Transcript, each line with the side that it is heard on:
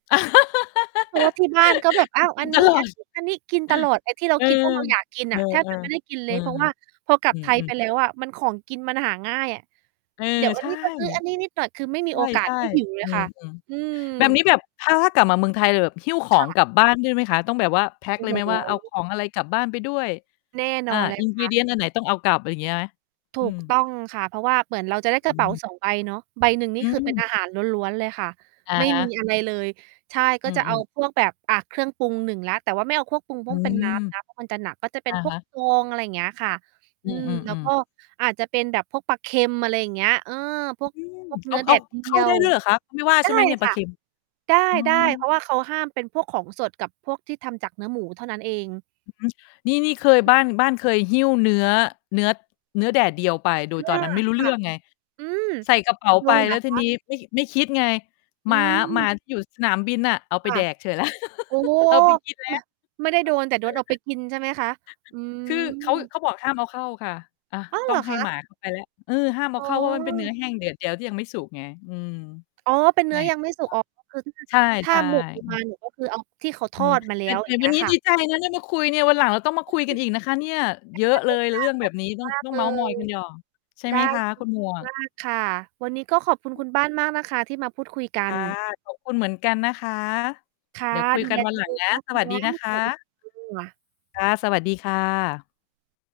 right: เพราะว่าที่บ้านก็แบบ อ้าว
left: ก
right: อ
left: ิ
right: ั
left: น
right: นน
left: ต
right: ี
left: ลอด
right: ้ ๆ ๆ กินตลอด ไอ้ที่เรา
left: เออ
right: คิดว่าเราอยากกิน
left: เอ
right: น่
left: อ
right: ะ แทบ
left: เออ
right: จะไม่ได้กินเ
left: เ
right: ล
left: ออ
right: ย เพราะว่า พอกลั
left: อ
right: บ
left: ื
right: ไทยไป
left: ม ๆ
right: แล้ว อะมัน ของกินมันหาง่ายอะ
left: เออ
right: เดี๋ยวอ
left: ใ
right: ั
left: ช
right: น
left: ่
right: นี้ ก็ซื้ออันนี้นิดหน่อย คือไม่มีโอกา
left: ใช
right: ส
left: ่
right: ให้หิว เล
left: ๆ อ
right: ย
left: ื
right: ค่
left: ม
right: ะ อืม
left: ๆ แบบนี้แบบถ้า ถ้ากลับมาเมืองไทยเราแบบหิ้วขอ
right: ค่
left: ง
right: ะ
left: กลับบ้านด้วยไหมคะ? ต้องแบบว่าแพ็ก
right: โอ
left: เ
right: ้
left: ล
right: โ
left: ยไหมว่า เอาข
right: ฮ
left: อง อะไรกลับบ้านไปด้วย
right: แน่น
left: อ
right: อ
left: า
right: น เลยค่ะ
left: ingredient อันไหนต้องเอากลับ อะไรเงี้ยไหม?
right: ถ
left: อื
right: ูกต
left: ม
right: ้องค่ะ เพราะว่าเหมือนเราจะได้ก
left: อ
right: ร
left: ื
right: ะเป๋า
left: ม
right: 2 ใบเนาะ ใบหนึ่งน
left: อ
right: ี
left: ื
right: ่คือ เป็น
left: ม
right: อาหาร ล้วน ๆ เลยค่ะ
left: อะ
right: ไม่
left: ฮ
right: มี
left: ะ
right: อะไรเลย ใช่
left: อ
right: ก็
left: ื
right: จะ เอา
left: อ ๆ
right: พวกแบบ อะ เครื่องปรุง 1 แล้ว แต่ว่าไม่เอาเครื่อง ปรุงพ
left: อ
right: ่
left: ื
right: วง เป็น
left: ม
right: น้ำนะ เพราะมันจะหนัก ก็จะเป็
left: อ
right: น
left: ะ
right: พ
left: ฮ
right: วก
left: ะ
right: ฟอง อะไรเงี้ยค่ะ
left: อ
right: อ
left: ื
right: ืม แล้ว
left: ม
right: ก็
left: ๆ ๆ
right: อาจจะเป็นแบบพวกปลาเค็ม อะไรอย่างเงี้ย เออ พวก
left: อืม
right: พวก
left: เ
right: เ
left: อ
right: นื
left: า
right: ้อ แ
left: เอ
right: ด
left: า
right: ดเ
left: เข
right: ดี
left: ้า
right: ย
left: ได้
right: ว
left: ด้วยเหรอคะ? เขา ไม่ว่า
right: ได
left: ใช
right: ้
left: ่ไหมเนี่ย ปล
right: ค
left: า
right: ่
left: เ
right: ะ
left: ค็ม?
right: ไ
left: อ๋อ
right: ด้ ๆ เพราะว่าเขาห้ามเป็นพวกของสดกับพวกที่ทำจากเนื้อหมูเท่านั้นเอง
left: อือฮึ นี่ นี่เคย บ้าน บ้านเคยหิ้วเนื้อ เนื้อ เนื้อแดดเดียวไป โด
right: อ
left: ยตอน
right: า
left: นั้น ไม่รู้
right: ค
left: เรื
right: ่ะ
left: ่อง ไง
right: อืม
left: ใส่กระเป๋า
right: โด
left: ไป
right: นเห
left: แ
right: ร
left: ล้
right: อ
left: วท
right: ค
left: ี
right: ะ?
left: นี้ ไม่ ไม่คิดไง
right: อ
left: ห
right: ื
left: มา หมา
right: ม
left: ที่อยู่สนามบินน่ะ เอาไ
right: ค
left: ป
right: ่ะ
left: แดกเฉย
right: โอ้
left: เอาไปกินแล้
right: ม่
left: ว
right: ะ ไม่ได้โดน แต่โดนเอาไปกิน ใช่ไหมคะ อื
left: คือเขา
right: ม
left: เขาบอกห้ามเอาเข้าค่ะ อะ
right: อ้าว
left: ต
right: เ
left: ้
right: ห
left: อ
right: ร
left: ง
right: อ
left: ให
right: ค
left: ้หม
right: ะ?
left: า เขา ไปแล้ว เออ ห้ามเอ
right: อ
left: า
right: ๋
left: เ
right: อ
left: ข้า เพราะว่ามันเป็น เนื้อแห้ง แดดเดียวที่ยังไม่สุกไง อืม
right: อ๋อ เป็นเนื้อยังไม่สุก อ๋อ ก็คือถ้า
left: ใ
right: ถ้
left: ช
right: า
left: ่
right: หมวกเอาม
left: ๆ
right: าเนี่ย ก็คือเอา ที่เขาท
left: อื
right: อ
left: อ
right: ดมาแล
left: แ
right: ้
left: ต่
right: ว
left: แ
right: อย
left: ต
right: ่
left: ่
right: างเง
left: ว
right: ี้
left: ัน
right: ย
left: นี้
right: ค่
left: ด
right: ะ
left: ีใจนะ ได้มาคุย เนี่ย วันหลังเราต้องมา
right: ขอ
left: คุ
right: บ
left: ย
right: ค
left: กันอีกนะคะเนี่ย เยอะเลยเรื่องแบบนี้ ต
right: ุณ
left: ้อ
right: ม
left: ง
right: าก
left: ต้อง
right: เล
left: เมาท์มอย
right: ย
left: กันหย่อง ใช่
right: ได
left: ไหม
right: ้
left: คะ
right: ยิ
left: ค
right: น
left: ุณหม
right: ดี
left: วก
right: มาก ค่ะ วันนี้ก็ขอบคุณ
left: อ
right: คุณบ้
left: ื
right: า
left: ม
right: น มากนะคะที่มาพูดคุยกั
left: ค
right: น
left: ่ะ ขอบคุณ เหมือนกันนะคะ
right: ค่ะ
left: เดี๋ยวคุย
right: ดู
left: กั
right: แ
left: น
right: ล
left: วัน
right: ตั
left: ห
right: ว
left: ลั
right: เอ
left: งน
right: ง
left: ะ
right: นะ
left: ส
right: ค
left: วัสดี
right: ะ
left: นะค
right: สวัสดี
left: ะ
right: ค่ะ
left: ค่ะ สวัสดีค่ะ